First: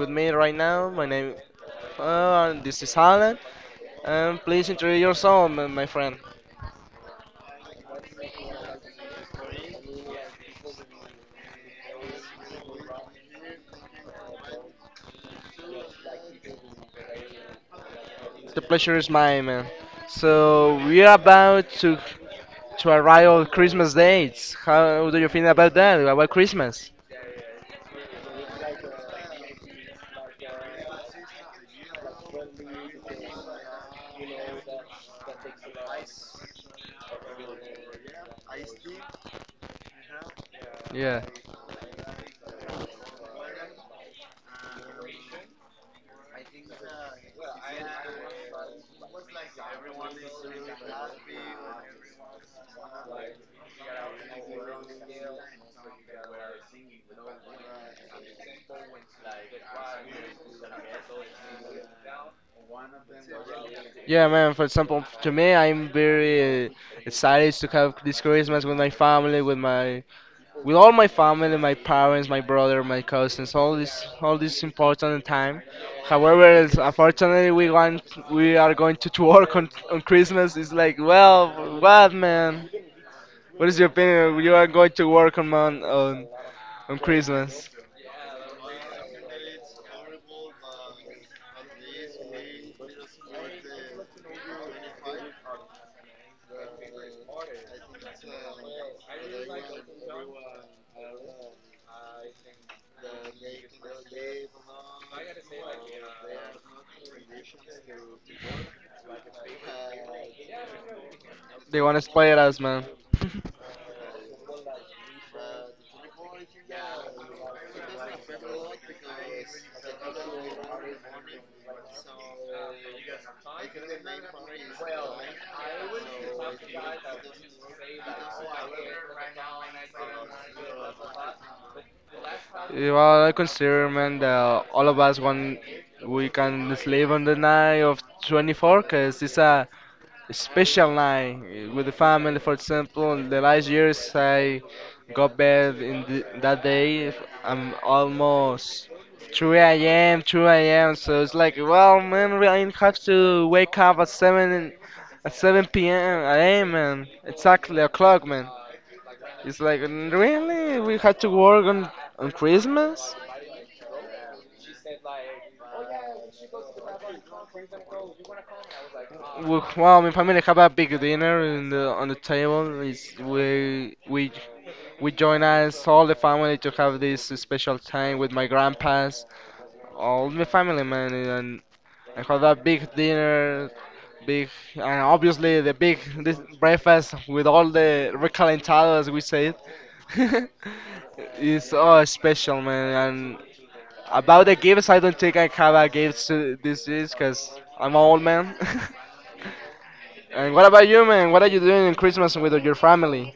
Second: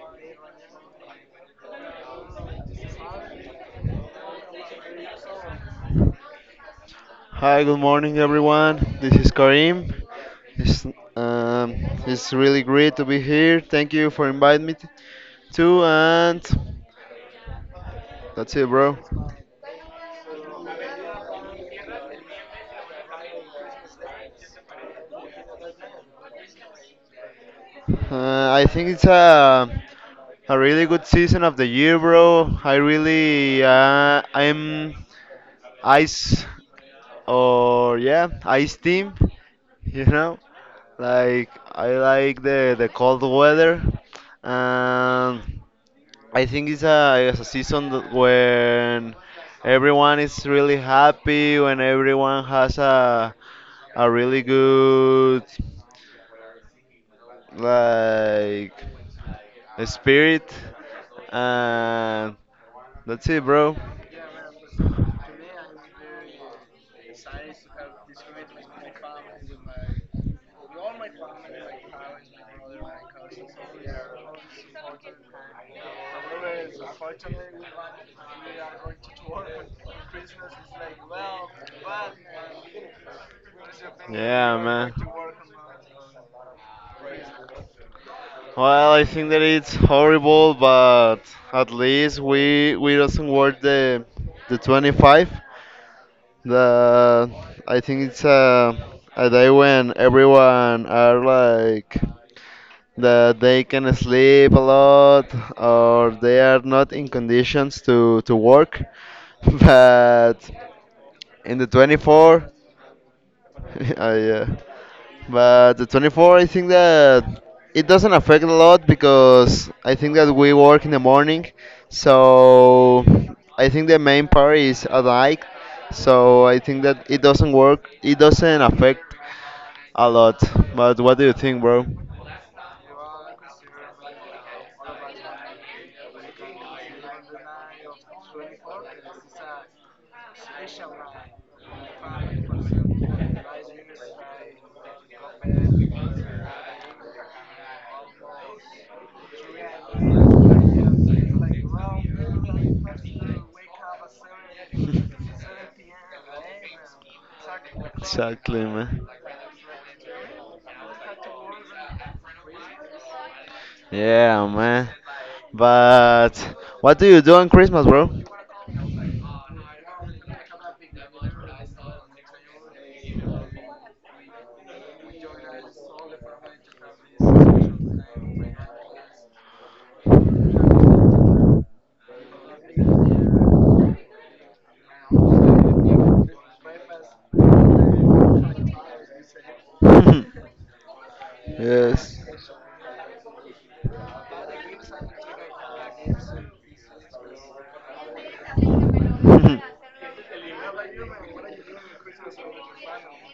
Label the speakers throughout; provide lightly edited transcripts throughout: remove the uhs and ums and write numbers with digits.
Speaker 1: with me right now. My name, and this is Alan. And please introduce yourself, my friend.
Speaker 2: Hi, good morning, everyone. This is Karim. It's, um, it's really great to be here. Thank you for inviting me too. And that's
Speaker 1: The
Speaker 2: it,
Speaker 1: pleasure
Speaker 2: bro.
Speaker 1: is mine, man. So we are about to arrive on Christmas dates. How do you feel about that? About Christmas?
Speaker 2: I think it's a really good season of the year, bro. I really I'm ice or yeah ice team. You know,
Speaker 1: Yeah.
Speaker 2: like I like the cold weather. Um, I think it's a season that when everyone is really happy, when everyone has a really good, like, spirit, and that's it, bro.
Speaker 1: Yeah, man. For example, to me, I'm very excited to have this Christmas with my family, with my with all my family, my parents, my brother, my cousins, all this important time. However, unfortunately, we want, we are going to work on Christmas. It's like, well, what, man? What is your opinion? You
Speaker 2: Yeah,
Speaker 1: are going
Speaker 2: man.
Speaker 1: to work on on Christmas.
Speaker 2: Well, I think that it's horrible, but at least we doesn't work the 25. The I think it's a day when everyone are like that they can sleep a lot or they are not in conditions to work. But in the
Speaker 1: They want to spoil
Speaker 2: 24,
Speaker 1: us, man.
Speaker 2: I, uh, but the 24, I think that it doesn't affect a lot because I think that we work in the morning. So I think the main part is at night. So I think that it doesn't work. It doesn't affect a lot. But what do you think, bro?
Speaker 1: Yeah, well, I consider, man, that all of us want we can sleep on the night of 24, cause it's a special night with the family. For example, in the last years I got bed in the, that day. I'm almost 3 a.m. 2 a.m. So it's like, well, man, we I have to wake up at 7 at 7 p.m. a.m. man. Exactly o'clock, man.
Speaker 2: Exactly, man.
Speaker 1: It's like, "Mm, really? We had to work on Christmas?
Speaker 2: Yeah, man. But what do you do on Christmas, bro?
Speaker 1: Well, well, if I have a big dinner in the, on the table, it's, we join us all the family to have this special time with my grandpas, all the family man, and I have a big dinner, big and obviously the big this breakfast with all the recalentado as we say it. It's all
Speaker 2: Yes.
Speaker 1: special man, and about the gifts, I don't think I have a gift to this is because I'm an old man. And what about you, man? What are you doing in Christmas with your family?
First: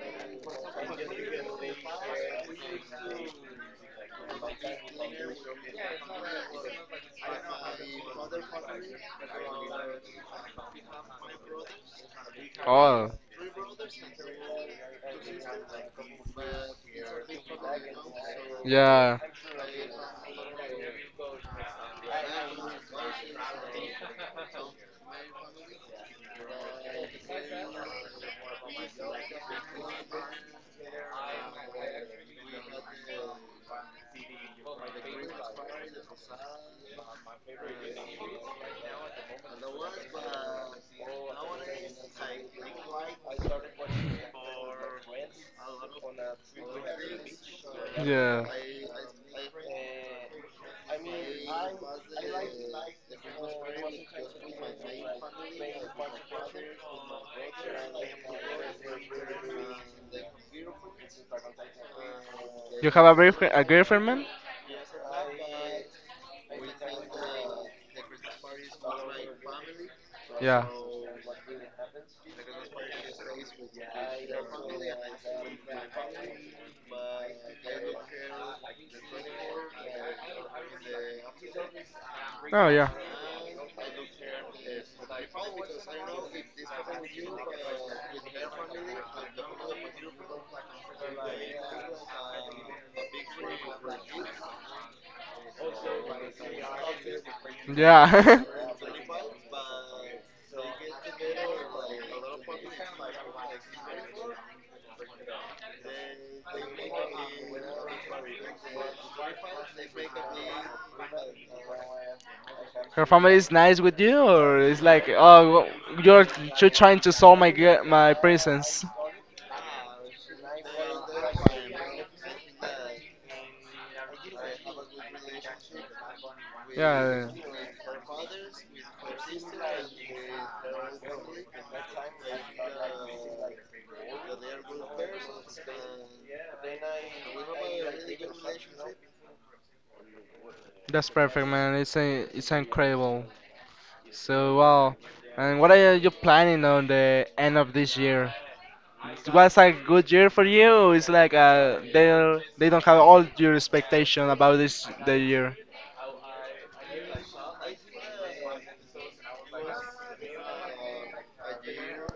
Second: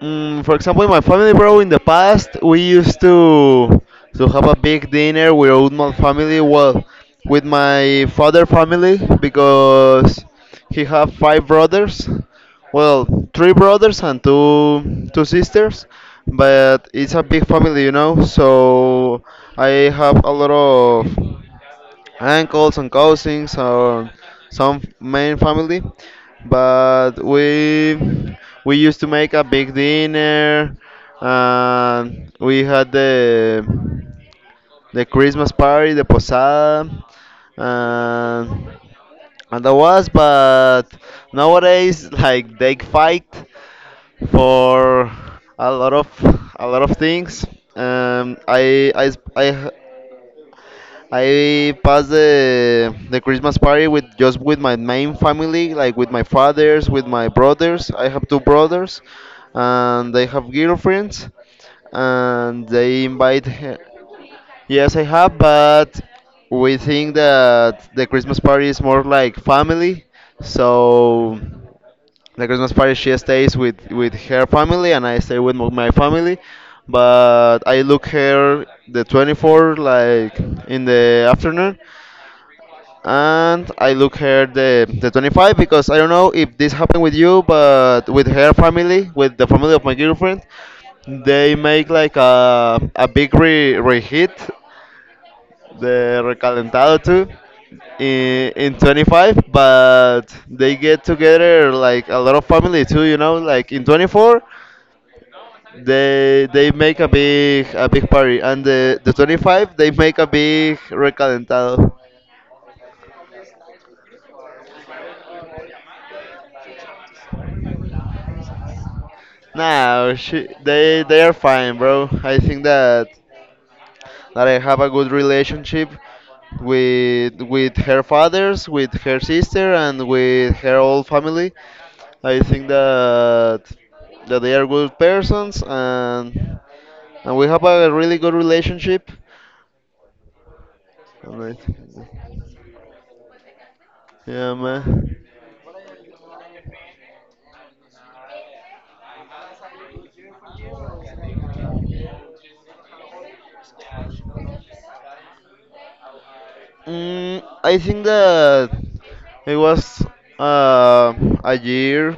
Speaker 2: For example, in my family, bro, in the past, we used to have a big dinner with all my family. Well, with my father family because he have five brothers. Well,
Speaker 1: Oh,
Speaker 2: three brothers and two sisters, but it's a big family, you know.
Speaker 1: yeah.
Speaker 2: So I have a lot of uncles and cousins or some main family. But we used to make a big dinner. And we had the Christmas party, the posada, and and that was. But nowadays, like they fight for a lot of a lot of things.
Speaker 1: Yeah.
Speaker 2: I s- I h- I passed the Christmas party with just with my main family, like with my fathers, with my brothers. I have two brothers, and they have girlfriends, and
Speaker 1: You
Speaker 2: they
Speaker 1: have
Speaker 2: invite
Speaker 1: a
Speaker 2: her.
Speaker 1: girlfriend, man?
Speaker 2: Yes, I have, but we think that the Christmas party is more like family.
Speaker 1: Yeah.
Speaker 2: So the Christmas party, she stays with her family, and I stay with my family. But I look her the 24, like in the afternoon,
Speaker 1: Oh yeah.
Speaker 2: and I look her the 25 because I don't know if this happened with you, but with her family, with the family of my girlfriend, they make like a big re reheat, the recalentado, too
Speaker 1: Yeah.
Speaker 2: in, 25, but they get together, like, a lot of family too, like in 24 they make a big party, and the 25 they make a big recalentado.
Speaker 1: Her family is nice with you, or it's like, oh, well, you're trying to solve my my presence.
Speaker 2: No, they are fine, bro. I think that I have a good relationship
Speaker 1: Yeah.
Speaker 2: with her fathers, with her sister, and with her whole family. I think that they are good persons, and we have a really good relationship.
Speaker 1: That's
Speaker 2: And
Speaker 1: perfect,
Speaker 2: I
Speaker 1: man. It's a,
Speaker 2: think-
Speaker 1: it's incredible.
Speaker 2: yeah,
Speaker 1: So wow,
Speaker 2: man.
Speaker 1: and what are you planning on the end of this year? It was a good year for you. It's like they don't have all your expectation about this the year.
Speaker 2: I think that it was uh, a year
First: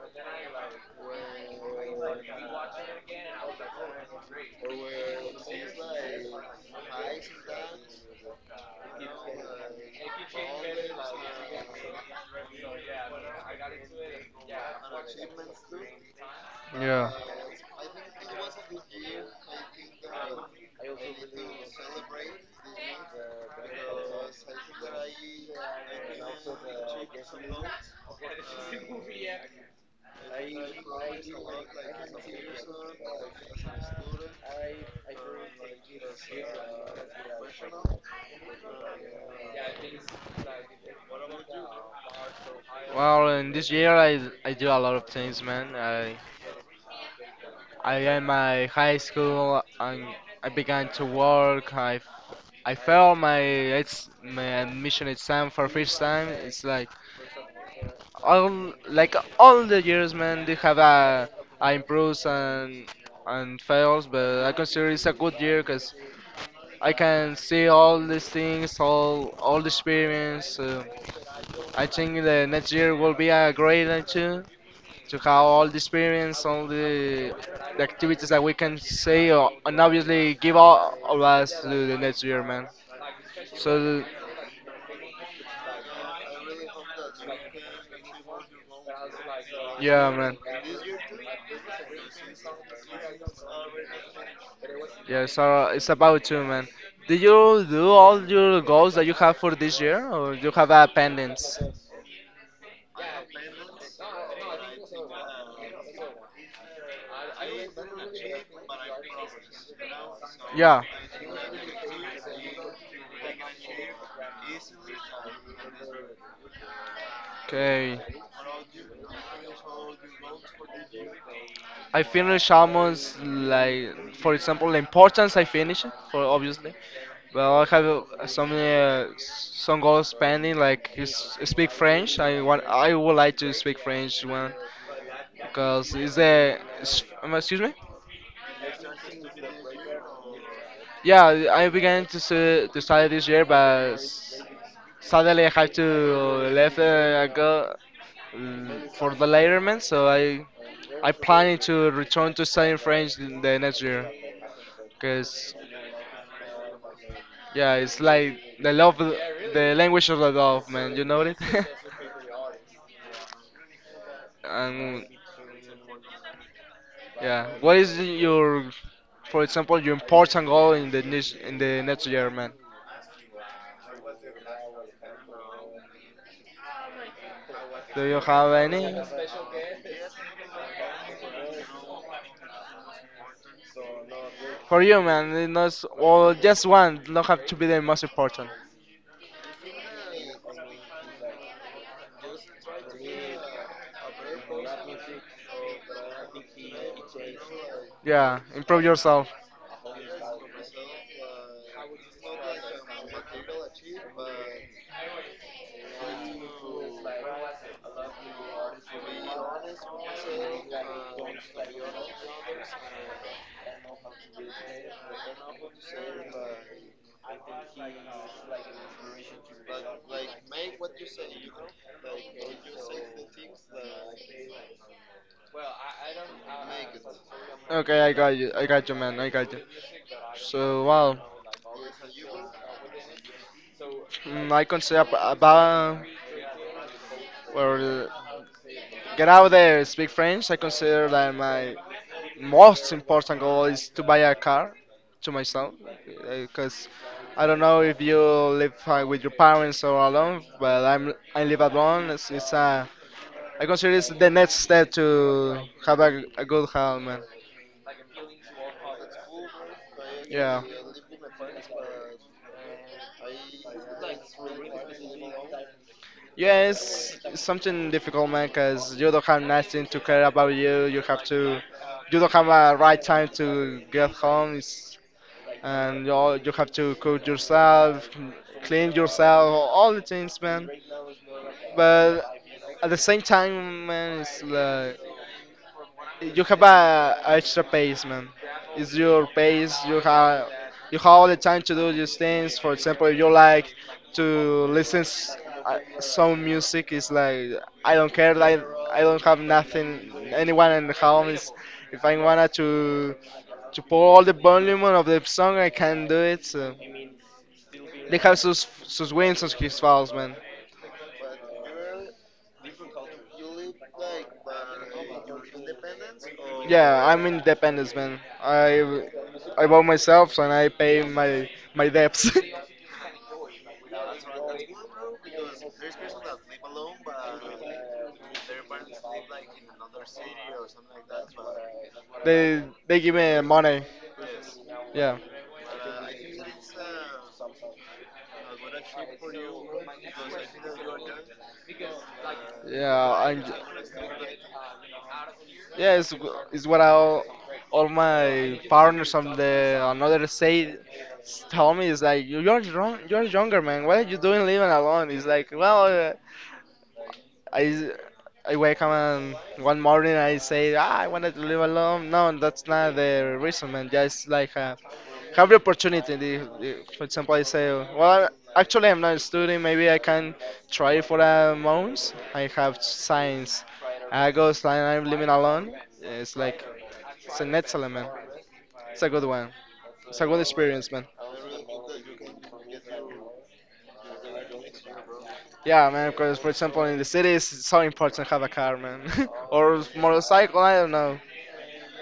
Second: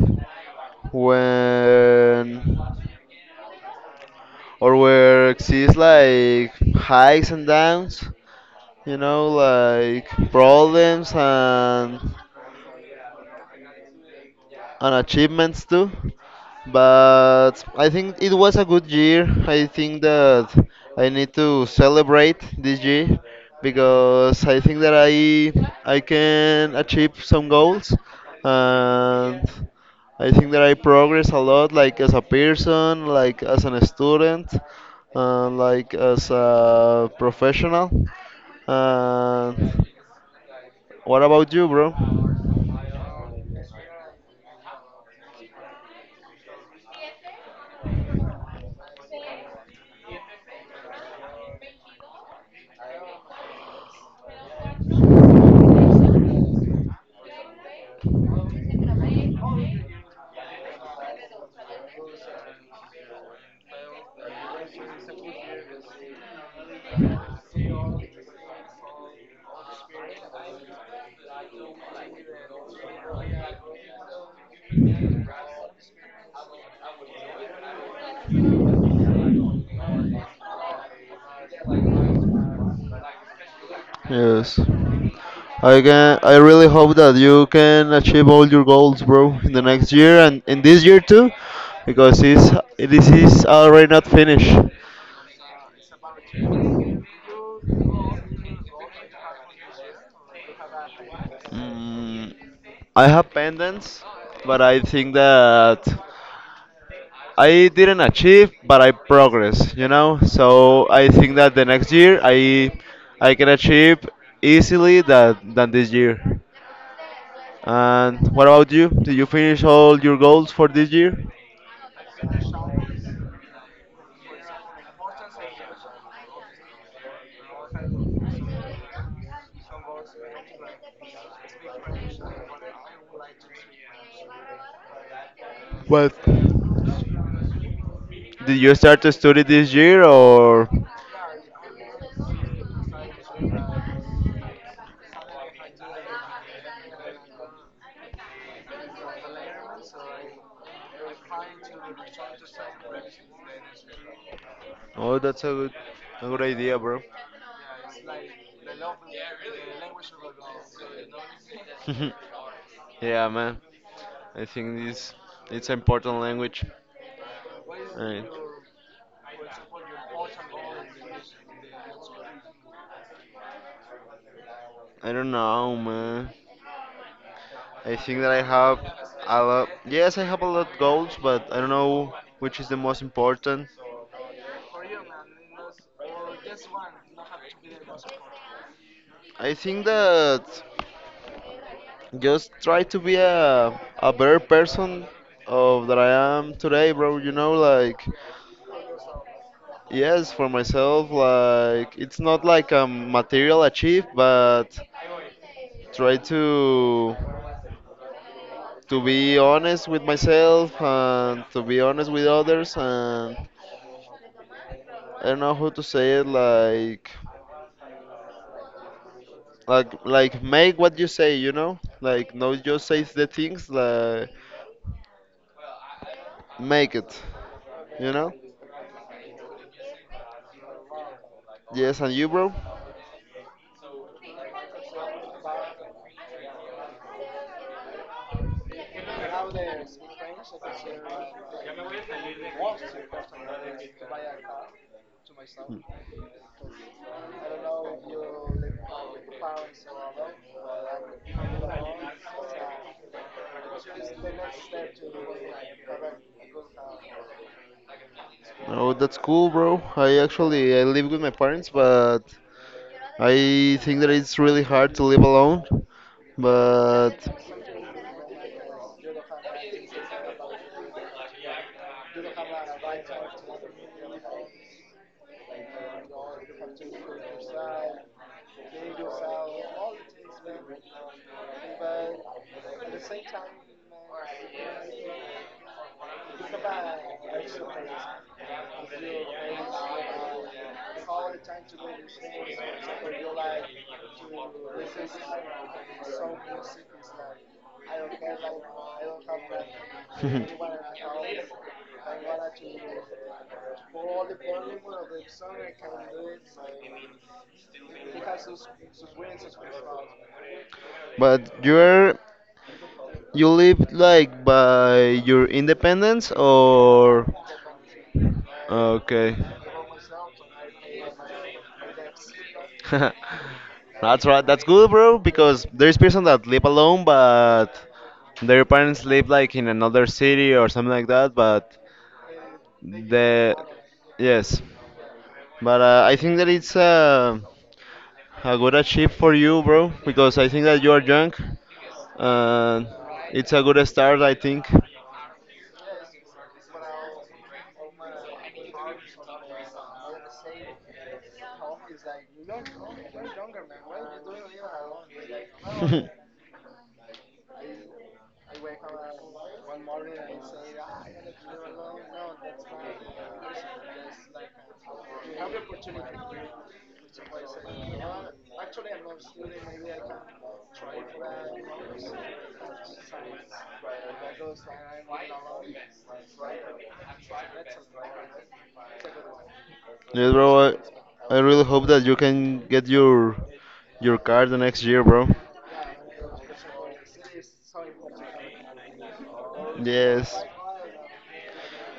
Speaker 2: when or where exists like highs and downs, like problems and achievements too.
Speaker 1: Yeah.
Speaker 2: But I think it was a good year. I think that I need to celebrate this year because I think that I can achieve some goals, and I think that I progress a lot, like as a person, like as an student, like as a professional. And what about you, bro?
Speaker 1: Well, in this year I do a lot of things, man. I am my high school and I began to work. I failed my ex my admission exam for first time. It's like all the years, man, they have a improves and fails, but I consider it's a good year because I can see all these things, all the experience. I think the next year will be a great one too, to have all the experience, all the activities that we can see, and obviously give all of us to the next year, man. So
Speaker 2: Yes, I can. I really hope that you can achieve all your goals, bro, in the next
Speaker 1: yeah,
Speaker 2: year
Speaker 1: man.
Speaker 2: and in this year too, because this is already not finished.
Speaker 1: Yeah, so it's about you, man. Did you do all your goals that you have for this year, or you have a pending?
Speaker 2: Mm, I have pendants, but I think that I didn't achieve, but I progress. You know,
Speaker 1: Yeah.
Speaker 2: so I think that the next year I can achieve easily that than this year.
Speaker 1: Okay.
Speaker 2: And what about you? Did you finish all your goals for this year?
Speaker 1: I finish almost like, for example, the importance I finish it for obviously. Well, I have some goals pending. Like speak French. I want. I would like to speak French when cause
Speaker 2: What?
Speaker 1: it's the excuse me.
Speaker 2: Did you start to study this year or?
Speaker 1: Yeah, I began to to study this year, but suddenly I had to left go for the later letterman, so I planning to return to studying French in the next year.
Speaker 2: Oh, that's a
Speaker 1: Cause
Speaker 2: good idea, bro.
Speaker 1: yeah, it's like the love, the language of the love, man. You know it.
Speaker 2: Of artists, yeah, man. I think
Speaker 1: And
Speaker 2: this it's an important language.
Speaker 1: yeah, what is
Speaker 2: Right.
Speaker 1: your for example, your important goal in the next year, man?
Speaker 2: I don't know, man. I
Speaker 1: Do you
Speaker 2: think that I
Speaker 1: have
Speaker 2: have
Speaker 1: any?
Speaker 2: a lot. Yes, I have a lot of goals, but I don't know which is the most important.
Speaker 1: For you, man, it not well, just one. Not have to be the most important.
Speaker 2: I think that just try to be a better person of that I am today, bro. Like,
Speaker 1: Yeah, improve yourself.
Speaker 2: yes, for myself, like, it's not like a material achieve, but try to be honest with myself and to be honest with others, and I don't know how to say it like make what you say, you know? Like, not just say the things, like, make it,
Speaker 1: Okay, I
Speaker 2: you know?
Speaker 1: got you. I got you, man. I got you. So, wow.
Speaker 2: Yes, and you, bro?
Speaker 1: I consider about or get out there, speak French. I consider that my most important goal is to buy a car to myself because I don't know if you live with your parents or alone, but I live alone. It's I consider it's the next step to have a good health, man.
Speaker 2: Oh, that's cool, bro. I
Speaker 1: Yeah.
Speaker 2: actually I live with my parents, but I think that it's really hard to live alone.
Speaker 1: Yes,
Speaker 2: But
Speaker 1: it's something difficult, man, because you don't have nothing to care about you. You have to, you don't have a right time to get home, it's, and you all, you have to cook yourself, clean yourself, all the things, man. But at the same time, man, it's like you have a extra pace, man. It's your pace. You have all the time to do these things. For example, if you like to listen some music. It's like I don't care. Like I don't have nothing. Anyone in the home is. If I wanna to pour all the volume of the song, I can do it. So. They have sus sus wins and his fouls, man.
Speaker 2: but you're you live like by your independence
Speaker 1: Yeah,
Speaker 2: or
Speaker 1: I'm independent, man.
Speaker 2: okay.
Speaker 1: I bought myself and I pay my debts.
Speaker 2: That's right. That's good, bro, because there's person that live alone, but their parents live like in another city or something like that, but
Speaker 1: They give me
Speaker 2: the
Speaker 1: money.
Speaker 2: yes.
Speaker 1: Yeah,
Speaker 2: But I think that it's a good achieve for you, bro, because I think that you are young. Uh,
Speaker 1: yeah. I'm,
Speaker 2: it's a good start, I think.
Speaker 1: yeah, it's what all my partners on the another state
Speaker 2: Yes,
Speaker 1: tell me. It's like you're young, you're younger, man. What are you doing living alone? It's like well, I I wake up and one morning I say ah, I wanted to live alone. No, that's not the reason, man. Just like have the opportunity. For example, I say, well, actually I'm not studying. Maybe I can try for a month. I have science. I go and I'm living alone. It's like it's an excellent man. It's a good one. It's a good
Speaker 2: bro.
Speaker 1: experience, man.
Speaker 2: I really hope that you can get your car the next year, bro.
Speaker 1: Yeah, man. Because for example, in the cities, it's so important to have a car, man, or
Speaker 2: Yes.
Speaker 1: motorcycle. I don't know.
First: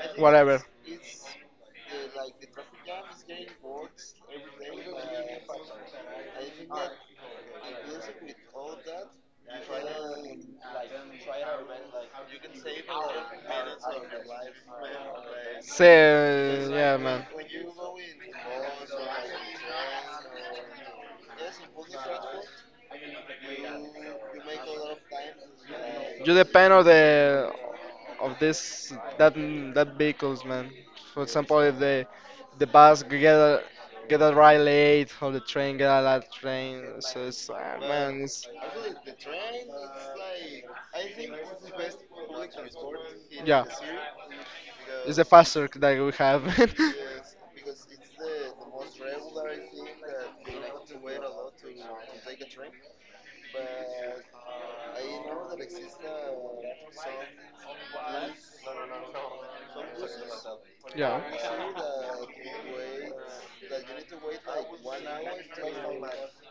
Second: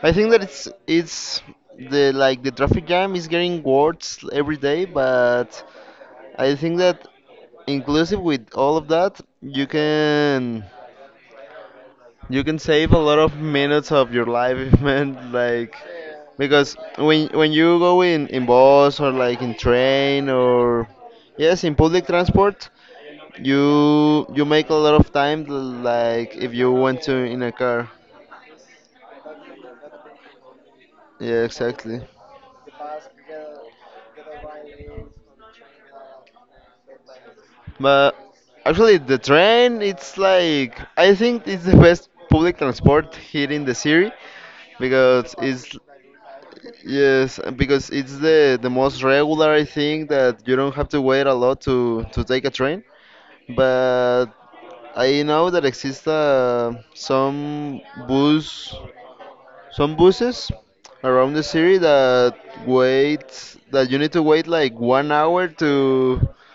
Speaker 2: I think that
Speaker 1: Whatever.
Speaker 2: it's the like the traffic jam is getting worse every day, but I think that inclusive with all of that, you can save a lot of minutes of your life, man. Like,
Speaker 1: So
Speaker 2: because
Speaker 1: yeah,
Speaker 2: when
Speaker 1: man.
Speaker 2: when you go in bus, or like, in train, or yes, in public transport, you make a lot of time. Like
Speaker 1: You
Speaker 2: if you
Speaker 1: depend on
Speaker 2: went to in a
Speaker 1: the
Speaker 2: car.
Speaker 1: of this that that vehicles, man. For
Speaker 2: Yeah,
Speaker 1: example, if
Speaker 2: exactly.
Speaker 1: the the bus get a ride late, or the train get a late train, so it's ah,
Speaker 2: But
Speaker 1: man, it's
Speaker 2: actually, the train, it's like I think it's the best public transport here in
Speaker 1: yeah,
Speaker 2: the city
Speaker 1: it's the
Speaker 2: because
Speaker 1: faster
Speaker 2: it's
Speaker 1: that we have.
Speaker 2: yes, and because it's the most regular thing that you don't have to wait a lot to take a train. But I know that exist bus some buses around the city that wait, that you need to wait like 1 hour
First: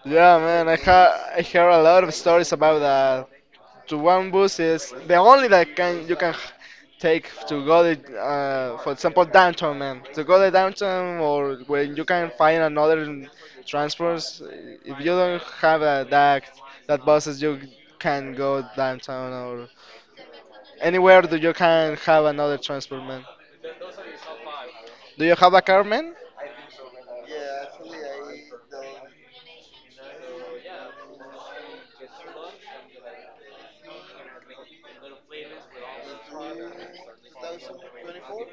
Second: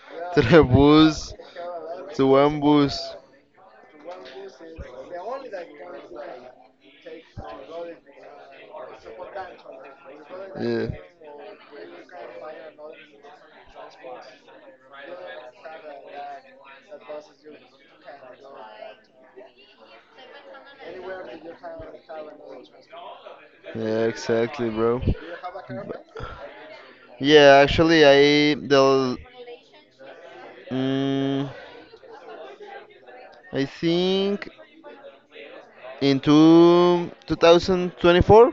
Speaker 1: Yeah,
Speaker 2: to the
Speaker 1: man, I minutes. Ha
Speaker 2: bus
Speaker 1: I hear a lot of
Speaker 2: to
Speaker 1: stories
Speaker 2: one
Speaker 1: about
Speaker 2: bus.
Speaker 1: that to one bus is the only that can you can take to go to, for example downtown man to go to
Speaker 2: Yeah.
Speaker 1: downtown or when you can find another transports if you don't have that that buses you can go downtown or anywhere that you can have another transport man
Speaker 2: Yeah, exactly, bro.
Speaker 1: do you have a car
Speaker 2: But-
Speaker 1: man
Speaker 2: Yeah, actually, mm, I think in 2024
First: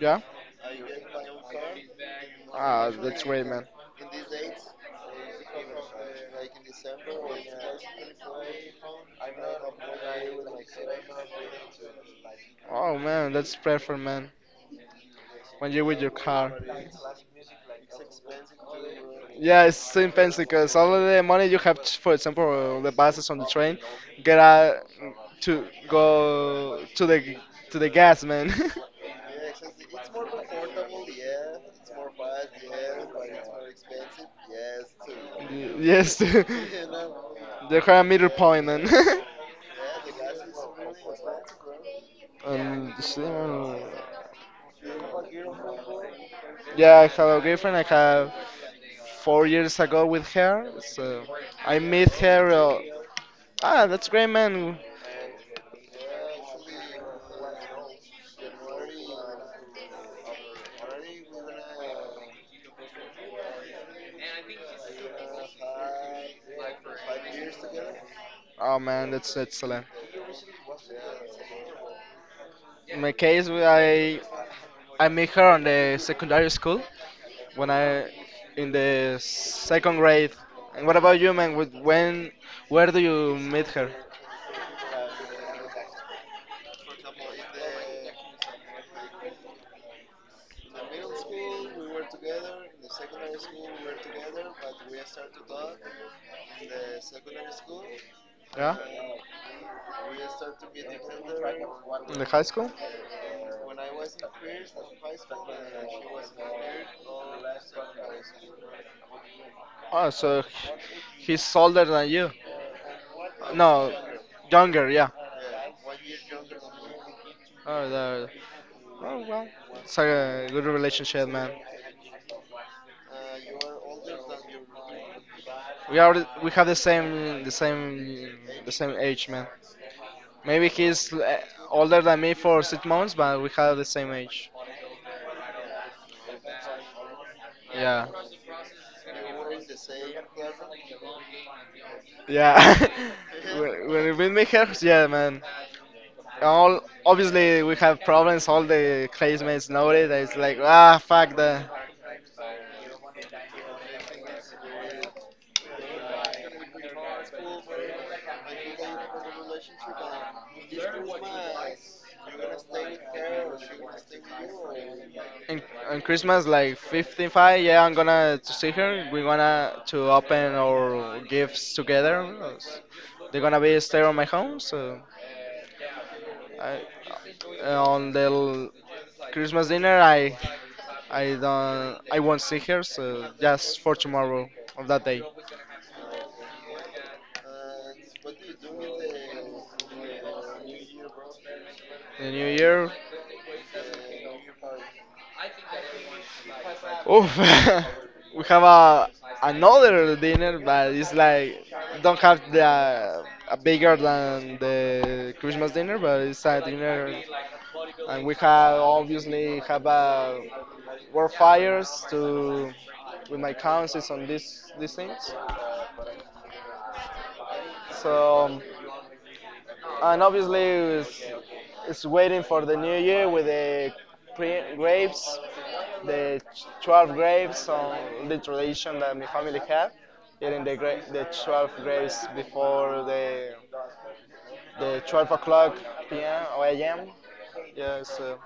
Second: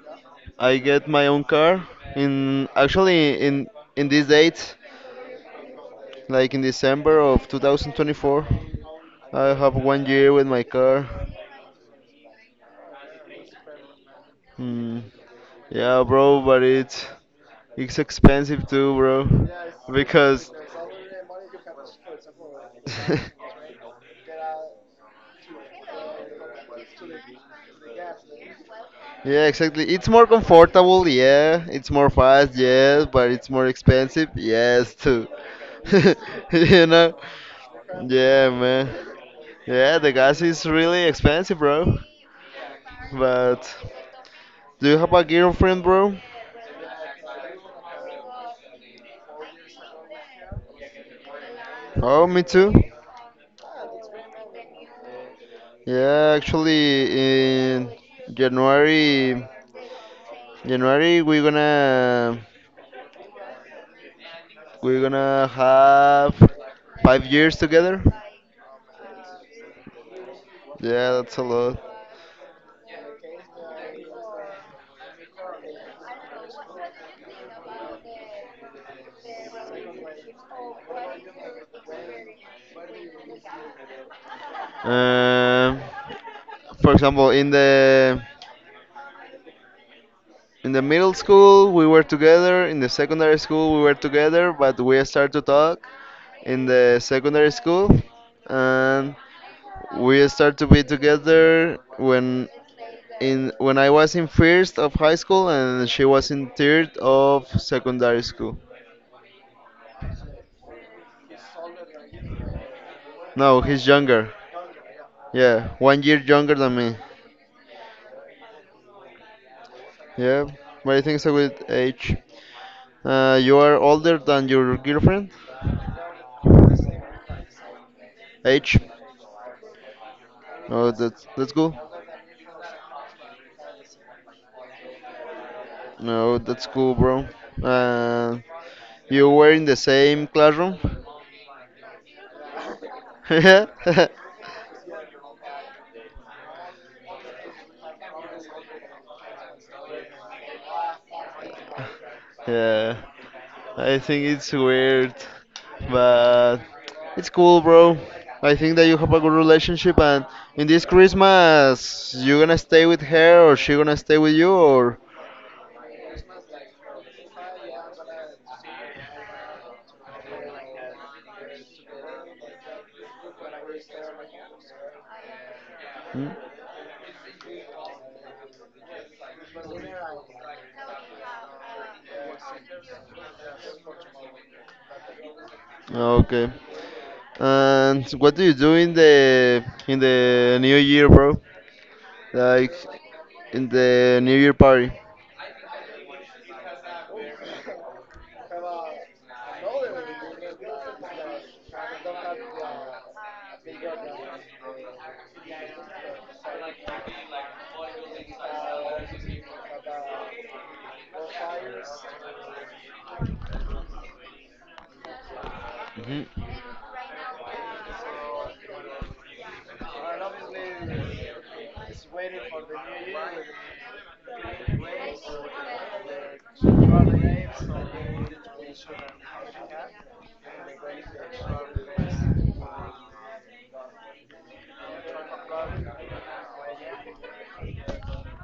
Speaker 1: yeah
Speaker 2: I get my own car. In
Speaker 1: ah that's
Speaker 2: Actually,
Speaker 1: great man
Speaker 2: in this date, like in December of 2024, I have 1 year with my car.
Speaker 1: oh man that's perfect man
Speaker 2: Mm,
Speaker 1: when you're with
Speaker 2: yeah,
Speaker 1: your
Speaker 2: bro,
Speaker 1: car.
Speaker 2: but it's expensive too, bro.
Speaker 1: Yeah, it's so expensive
Speaker 2: Because
Speaker 1: because all of the money you have, for example, the buses on the train, get out to go to the gas, man.
Speaker 2: yeah, exactly. It's more comfortable, yeah. It's more fast, yes, but it's more expensive, yes too.
Speaker 1: Yes,
Speaker 2: You
Speaker 1: the
Speaker 2: know?
Speaker 1: higher meter
Speaker 2: Yeah,
Speaker 1: point, man.
Speaker 2: man. Yeah, the gas is really expensive, bro.
Speaker 1: And,
Speaker 2: But
Speaker 1: so,
Speaker 2: do you have a girlfriend, bro?
Speaker 1: yeah, I have a girlfriend. I have 4 years ago with her. So I met
Speaker 2: Oh, me
Speaker 1: her.
Speaker 2: too.
Speaker 1: Ah, that's great, man.
Speaker 2: Yeah, actually, in January, January we're gonna have 5 years together.
Speaker 1: Oh man, that's excellent.
Speaker 2: Yeah, that's a lot.
Speaker 1: In my case, I met her on the secondary school when I in the second grade. And what about you, man? When where do you meet her?
Speaker 2: Um, for example, in the middle school, we were together. In the secondary school, we were together, but we started to talk in the secondary school,
Speaker 1: Yeah,
Speaker 2: and we started to be together
Speaker 1: in the high school.
Speaker 2: when I was in first of high school, and she was in third of secondary school.
Speaker 1: Oh, so he's older than you.
Speaker 2: No, he's
Speaker 1: No,
Speaker 2: younger.
Speaker 1: younger, yeah.
Speaker 2: Yeah, 1 year younger than me.
Speaker 1: Oh, the, oh well, it's like
Speaker 2: Yeah,
Speaker 1: a good
Speaker 2: but I think it's
Speaker 1: relationship,
Speaker 2: a
Speaker 1: man.
Speaker 2: good age. You are older than your girlfriend?
Speaker 1: We are we have the same the same the
Speaker 2: Age?
Speaker 1: same age, man. Maybe
Speaker 2: Oh,
Speaker 1: he's
Speaker 2: that's that's cool.
Speaker 1: older than me for 6 months, but we have the same age.
Speaker 2: No, that's cool, bro.
Speaker 1: Yeah,
Speaker 2: Uh, you were in the same classroom?
Speaker 1: yeah.
Speaker 2: Yeah.
Speaker 1: When we meet her, yeah, man. All obviously we have problems. All the classmates know it. It's like ah, fuck the.
Speaker 2: Yeah. I think it's weird, but it's cool, bro. I think that you have a good relationship, and in this Christmas, you gonna stay with her, or she gonna stay with you, or?
Speaker 1: In, on Christmas, like 55, yeah, I'm gonna to see her. We're gonna to open our gifts together. They're gonna be stay on my home, so
Speaker 2: Hmm?
Speaker 1: I on the Christmas dinner, I don't I won't see her, so just for tomorrow of that day.
Speaker 2: Okay. And what do you do in the New Year, bro?
Speaker 1: The New
Speaker 2: Like,
Speaker 1: Year.
Speaker 2: in the New Year party?
Speaker 1: Oof. We have a another dinner, but it's like don't have the a bigger than the Christmas dinner, but it's a dinner, and we have obviously have a war fires to with my cousins on these things.
Speaker 2: Mhm.
Speaker 1: So. And obviously it's waiting for the new year with the grapes, the 12 grapes on the tradition that my family had, eating the, the 12 grapes before the 12 o'clock p.m. or a.m. Yeah, so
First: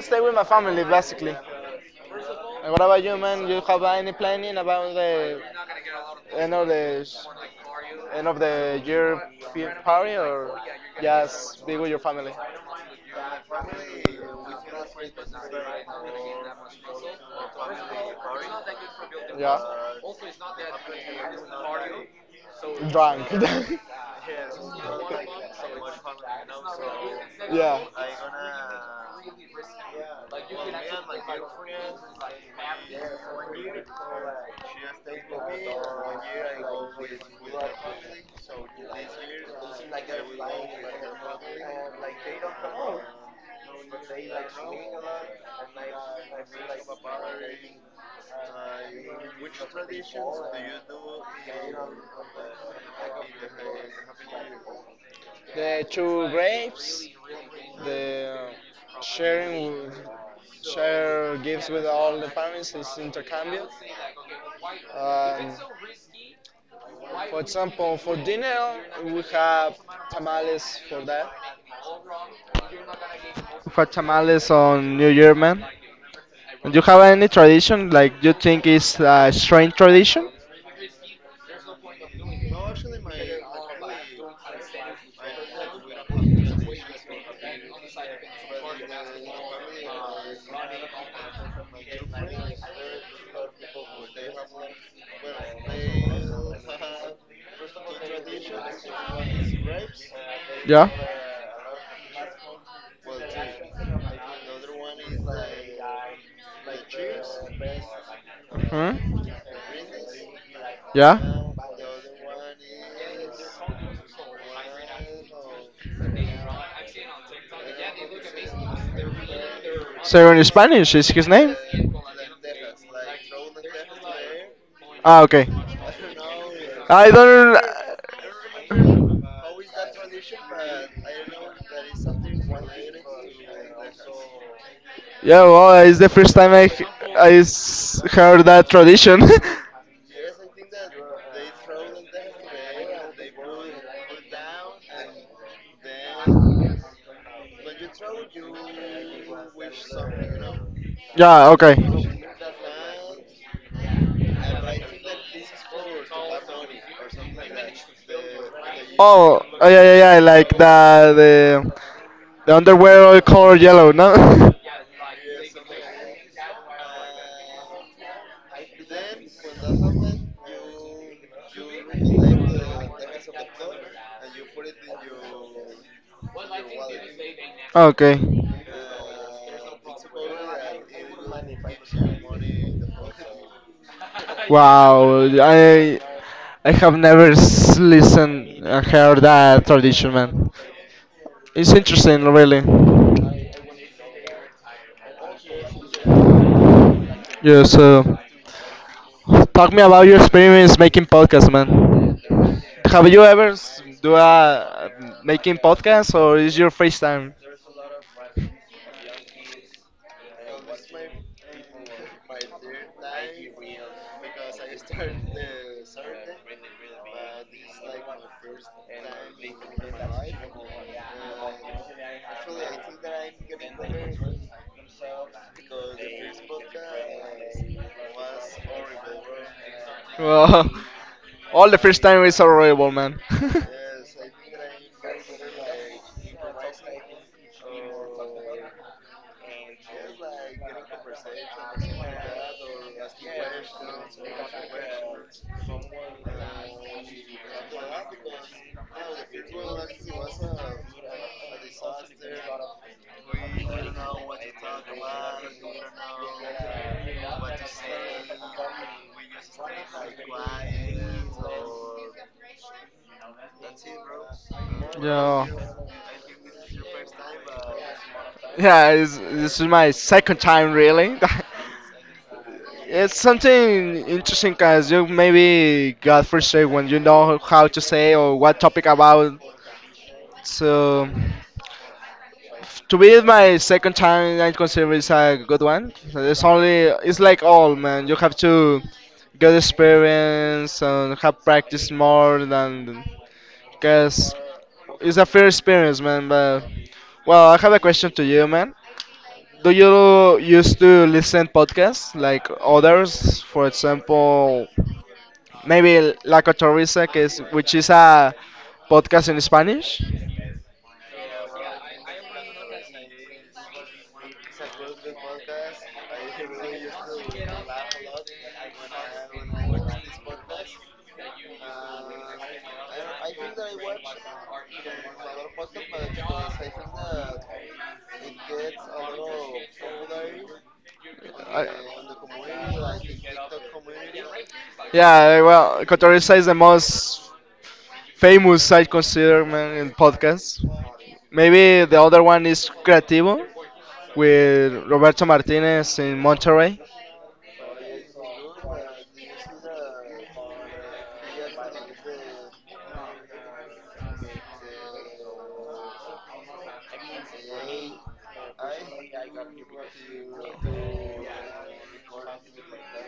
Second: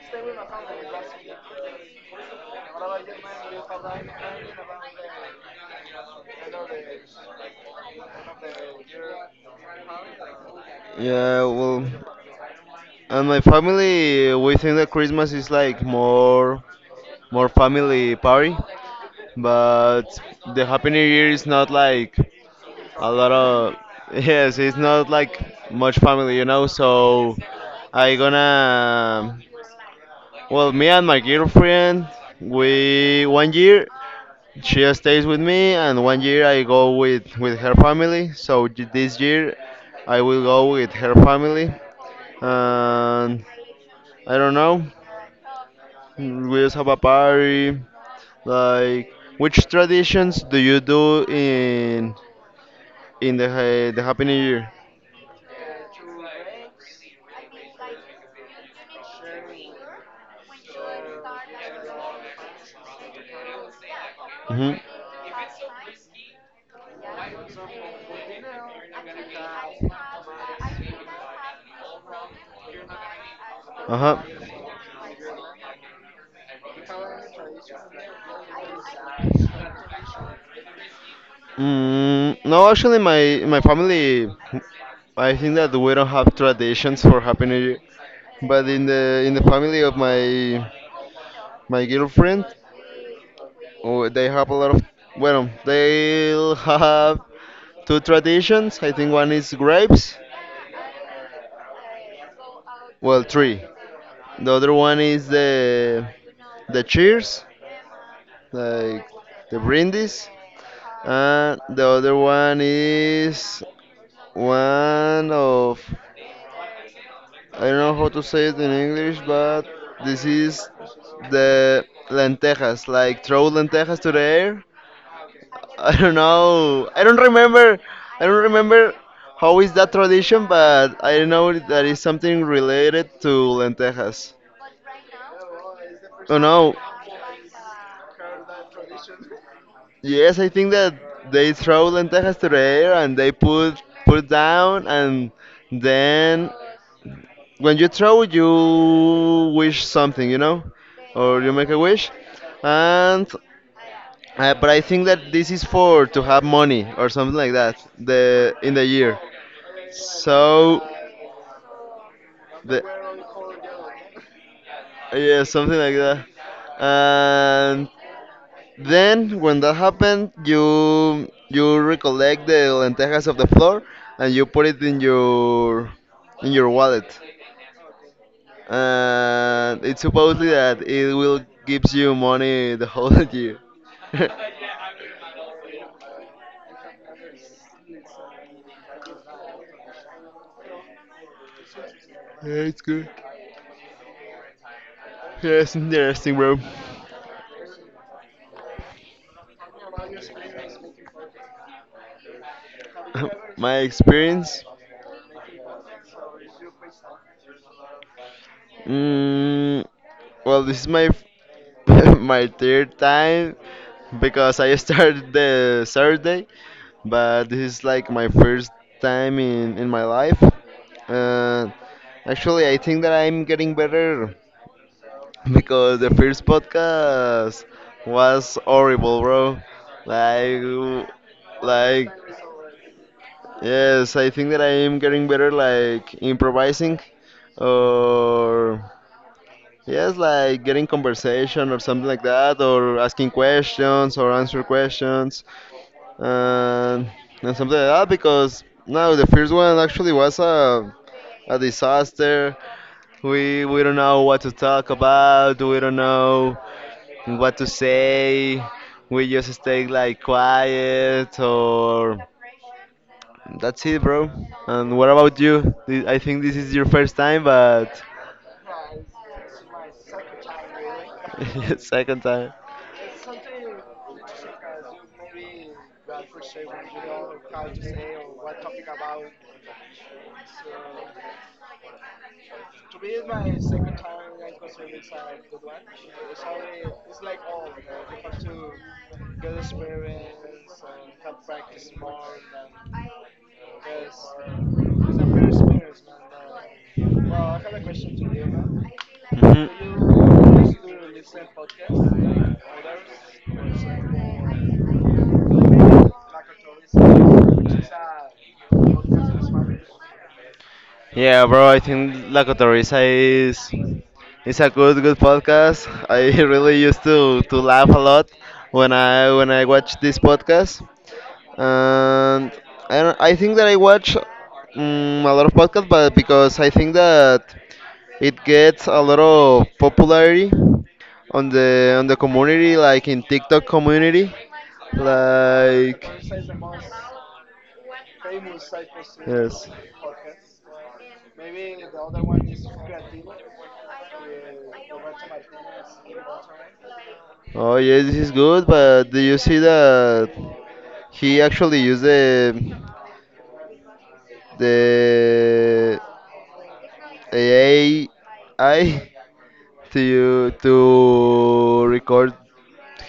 Speaker 1: stay with my family basically. And what about you, man? You have any planning about the end of the end of the year party or
Speaker 2: Yeah,
Speaker 1: just be
Speaker 2: well,
Speaker 1: with your family?
Speaker 2: and my family, we think that Christmas is like more, family party,
Speaker 1: Yeah.
Speaker 2: but the Happy New Year is not like
Speaker 1: So.
Speaker 2: a
Speaker 1: Drunk.
Speaker 2: lot of, yes, it's not like much family. So
Speaker 1: Yeah.
Speaker 2: I gonna, well, me and my girlfriend, we 1 year she stays with me, and 1 year I go with her family. So this year I will go with her family, and I don't know. We just have a party. Like, which traditions do you do in the the Happy New Year?
Speaker 1: The two grapes, the sharing share gifts with all the families is intercambio.
Speaker 2: Hmm.
Speaker 1: Um, for example, for dinner we have tamales for that. For
Speaker 2: Uh-huh.
Speaker 1: tamales on New Year, man. Do you have any tradition like you think is a strange tradition?
Speaker 2: No, actually, my family, I think that we don't have traditions for Happy New Year, but in the family of my girlfriend, oh, they have a lot of, well, they have two traditions. I think one is grapes, well, three. The other one is the cheers,
Speaker 1: Uh-huh.
Speaker 2: like the Brindis, and the other one is one of I don't know how to say it in English, but this
Speaker 1: So in
Speaker 2: is
Speaker 1: Spanish is his name?
Speaker 2: the lentejas, like, throw lentejas to the air.
Speaker 1: Ah, okay.
Speaker 2: I don't know. I
Speaker 1: I
Speaker 2: don't
Speaker 1: don't.
Speaker 2: remember. I don't remember how is that tradition, but I know that is something related to lentejas.
Speaker 1: Yeah, well, it's the first
Speaker 2: Oh
Speaker 1: time
Speaker 2: no.
Speaker 1: heard that tradition.
Speaker 2: Yes, I think that they throw lentejas to the air and they put down, and then when you throw, you wish something, or
Speaker 1: yeah.
Speaker 2: you make
Speaker 1: Okay.
Speaker 2: a wish, and but I think that this is for to have money or something like that the in the year.
Speaker 1: Oh, oh yeah, yeah, yeah. Like
Speaker 2: So
Speaker 1: the
Speaker 2: the
Speaker 1: underwear all color yellow, no?
Speaker 2: yeah, something like that, and then, when that happened, you recollect the lentejas of the floor and you put it in your wallet.
Speaker 1: okay.
Speaker 2: And it's supposedly that it will gives you money the whole year. Yeah,
Speaker 1: Wow, I have never listened and heard that tradition, man. It's interesting, really.
Speaker 2: it's good. Yeah, it's interesting, bro.
Speaker 1: Yeah, so. Talk me about your experience making podcasts, man. Have you ever
Speaker 2: My
Speaker 1: do
Speaker 2: experience.
Speaker 1: a making podcasts or is your first time?
Speaker 2: Mm, well, this is my f- my third time because I started the Saturday, but this is like my first time in my life. Uh, Actually, I think that I'm getting better because the first podcast was horrible, bro. Like,
Speaker 1: Well,
Speaker 2: w-
Speaker 1: all the first
Speaker 2: like,
Speaker 1: time is horrible, man.
Speaker 2: yes, I think that I am getting better, like improvising or yes, like getting conversation or something like that, or asking questions or answer questions, and, and something like that. Because no, the first one actually was a disaster. We don't know what to talk about. We don't know what to say. We just stay like quiet or that's it, bro. And what about
Speaker 1: yeah.
Speaker 2: you? I think this is your first time, but
Speaker 1: Yeah, this is my second time really.
Speaker 2: second time.
Speaker 1: It's something interesting because you maybe got frustrated when you know how to say or what topic about. So, to be my second time, I consider it's a good one. It's like all, man. You have to get experience and have practice because it's a fair experience, man. But, well, I have a question to you, man.
Speaker 2: Mhm.
Speaker 1: Do you used to listen podcasts like others? For example, maybe La Cotorrisa, which is a podcast in Spanish.
Speaker 2: Yeah, bro. I think La Cotorrisa is it's a good podcast. I really used to laugh a lot when I watch this podcast, and I don't, I think that I watch mm a lot of podcasts, but because I think that it gets a lot of popularity
Speaker 1: Uh,
Speaker 2: on the community, like in TikTok community.
Speaker 1: yeah, well,
Speaker 2: Like
Speaker 1: Cotorrisa is the most famous, I consider,
Speaker 2: yes.
Speaker 1: man, in podcasts. Maybe the other one is Creativo with Roberto Martinez in Monterrey.
Speaker 2: Oh yeah, this is good, but do you see that he actually used the AI to you to record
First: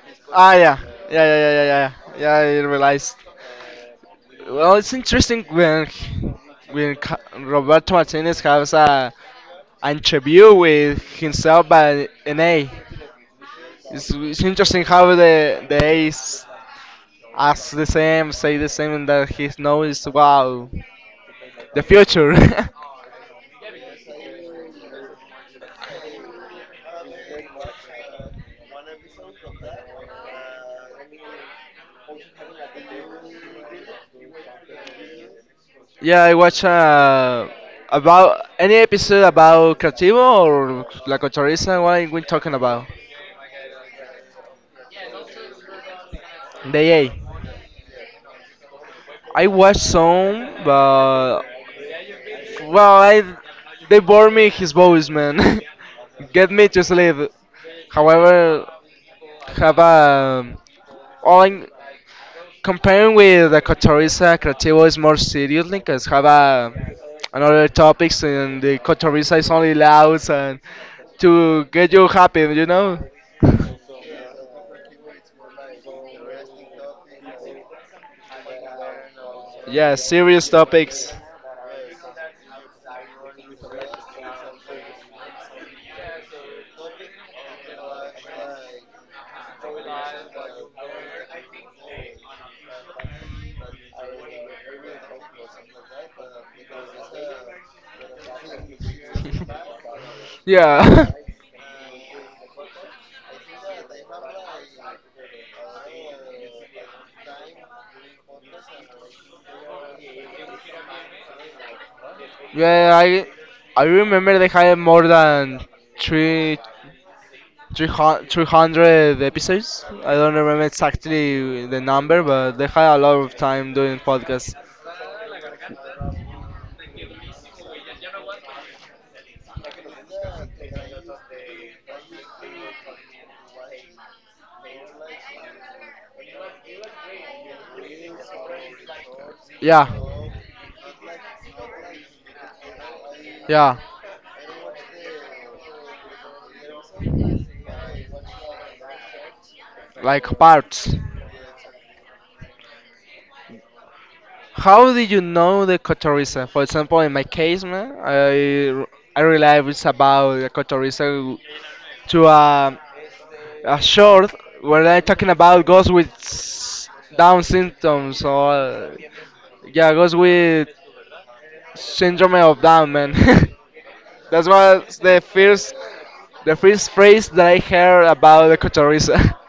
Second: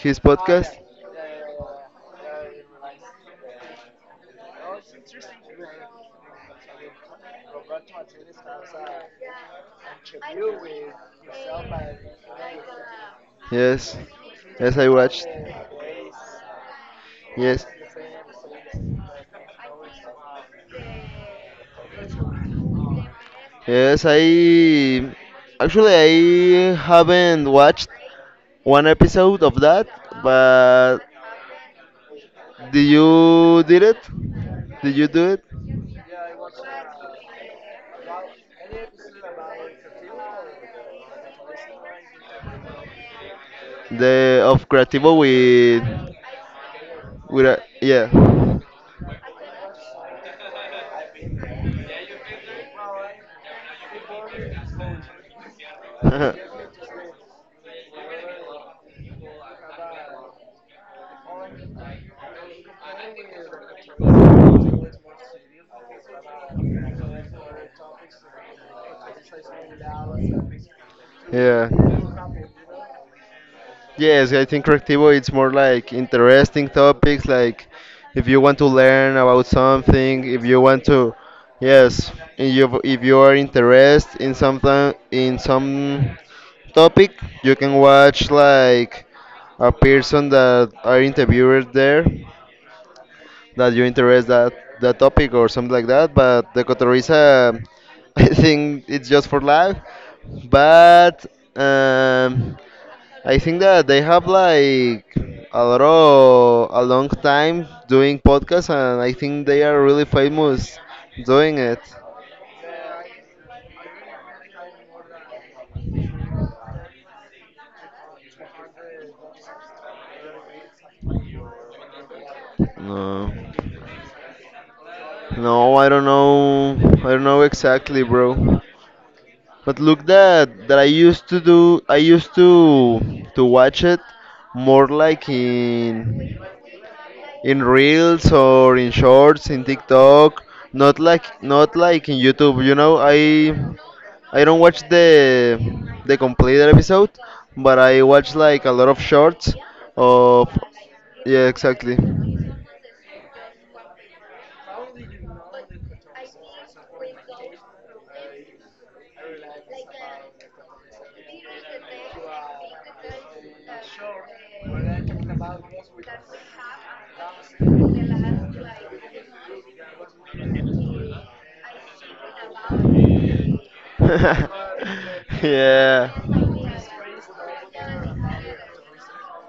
Speaker 2: his
Speaker 1: Ah,
Speaker 2: podcast?
Speaker 1: yeah. Yeah, yeah, yeah, yeah, yeah. Yeah, I realized. Well, it's interesting when Roberto Martinez has a an interview with himself by an A.
Speaker 2: Yes.
Speaker 1: It's
Speaker 2: Yes,
Speaker 1: interesting
Speaker 2: I
Speaker 1: how
Speaker 2: watched.
Speaker 1: the A's
Speaker 2: Yes.
Speaker 1: ask the same, say the same, and that he knows wow the future.
Speaker 2: Yes, I actually I haven't watched one episode of that, but did you did it? Did you do it?
Speaker 1: yeah, I watch about any episode about Creativo or La Cotorrisa. What are we talking about?
Speaker 2: The of Creativo
Speaker 1: The A.
Speaker 2: with a, yeah.
Speaker 1: I watched some, but well, I, they bore me his voice, man. Get me to sleep. However, have a all in, comparing with the Cotoriza, Creativo is more serious because have a another topics, and the Cotoriza is only loud and to get you
Speaker 2: Yeah.
Speaker 1: happy, you know.
Speaker 2: Yes, I think Creativo it's more like interesting topics like if you want to learn about
Speaker 1: Yeah,
Speaker 2: something, if
Speaker 1: serious
Speaker 2: you want
Speaker 1: topics.
Speaker 2: to yes, if you are interested in something in some topic, you can watch like a person that are interviewed there that you interest that that topic or something like that, but the cotoriza I think it's just for life.
Speaker 1: yeah.
Speaker 2: But um, I think that they have like a lot of a long time doing podcasts, and I think they are really famous doing it.
Speaker 1: Yeah, yeah, I remember they had more than three, 300 episodes. I don't remember exactly the number, but they had a lot
Speaker 2: No,
Speaker 1: of time doing podcasts.
Speaker 2: no, I don't know. I don't know exactly, bro. But look that that I used to do. I used to watch it more like in reels or in shorts in
Speaker 1: Yeah,
Speaker 2: TikTok. Not like in YouTube. You know, I
Speaker 1: yeah,
Speaker 2: I don't watch the complete episode, but I watch like a lot of shorts
Speaker 1: like
Speaker 2: of
Speaker 1: parts.
Speaker 2: yeah, exactly.
Speaker 1: How did you know the cotorrisa? For example, in my case, man, I realized it's about the cotorrisa to a short where I talking about goes with Down symptoms, or yeah goes with syndrome of Down, man. That was
Speaker 2: Yeah.
Speaker 1: the first phrase that I heard about the cotorriza.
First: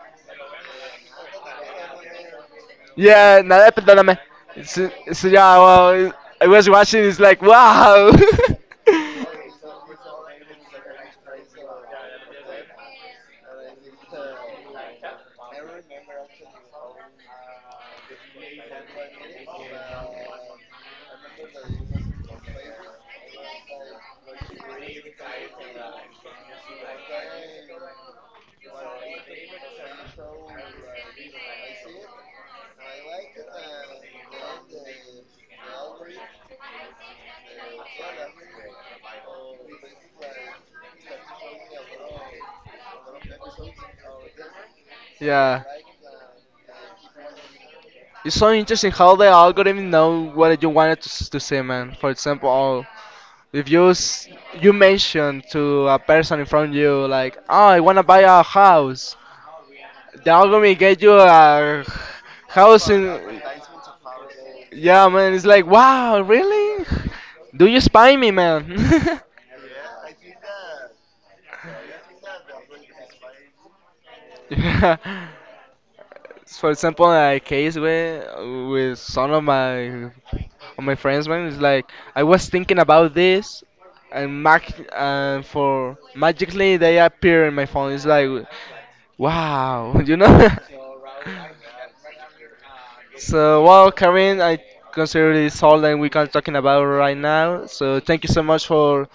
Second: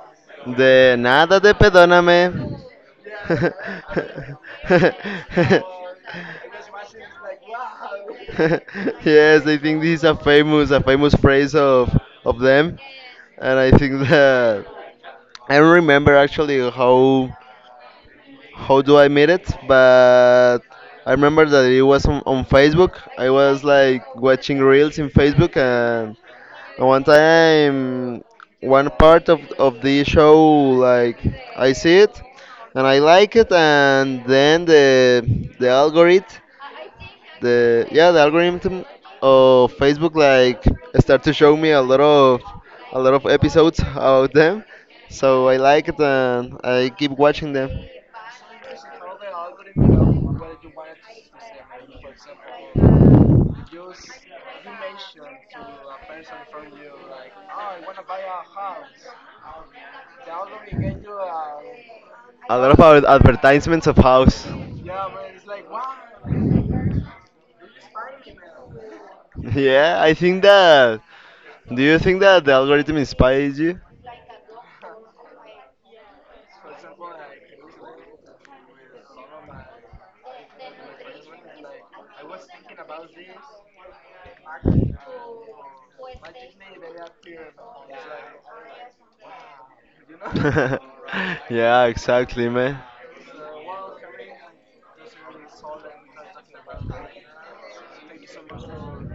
Speaker 2: De nada de perdóname.
Speaker 1: yeah, nada, perdóname. So, so yeah, well, I was watching. It's like wow.
Speaker 2: Yes, I think this is a famous phrase of them, and I think that I don't remember actually how do I meet it, but I remember that it was on Facebook. I was like watching reels in Facebook, and one time one part of the show like I see it, and I like it, and then the algorithm the yeah the algorithm of Facebook like start to show me a lot of episodes about them, so I
Speaker 1: Yeah.
Speaker 2: like it and I keep watching them.
Speaker 1: It's so interesting how the algorithm know what you wanted to, to see, man. For example, if you you mention to a person in front of you like, oh, I wanna buy a house, they're gonna get you a
Speaker 2: A lot of
Speaker 1: house
Speaker 2: ad-
Speaker 1: in.
Speaker 2: advertisements of house.
Speaker 1: Yeah, man, it's like, wow, really? Do you spy me, man?
Speaker 2: Yeah, I think that. Do you think that the algorithm inspires you?
Speaker 1: Yeah. For example, a case with some of my friends, man, it's like I was thinking about this, and mag for magically they appear in my phone. It's like, wow, you know.
Speaker 2: Yeah, exactly, man.
Speaker 1: So, well, Karen, I consider this all that we can talking about right now. So, thank you so much for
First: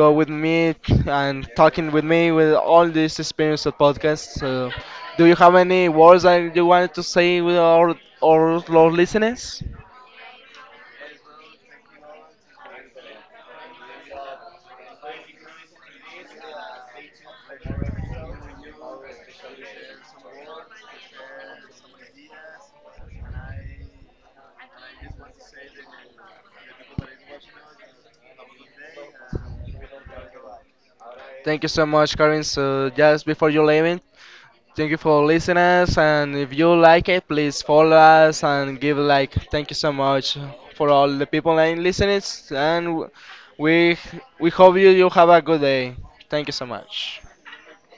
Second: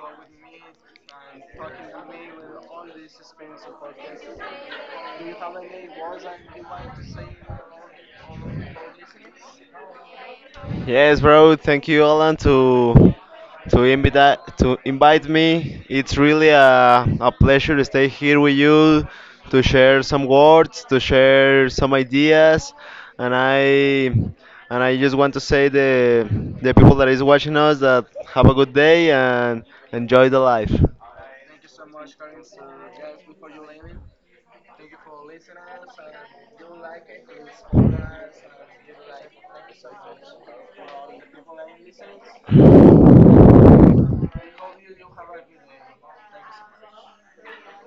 Speaker 1: go with me and talking with me with all this experience of podcast. So, do you have any words that you wanted to say with our listeners?
Speaker 2: Yes, bro. Thank you, Alan, to invite me. It's really a pleasure to stay here with you, to share some words, to share some ideas, and I and I just want to say the people that is watching us that have a good day and enjoy the life.
Speaker 1: Thank you so much, Karin. So just before you leaving, thank you for listening us, and if you like it, please follow us and give a like. Thank you so much for all the people and listeners, and we we hope you have a good day. Thank you so much.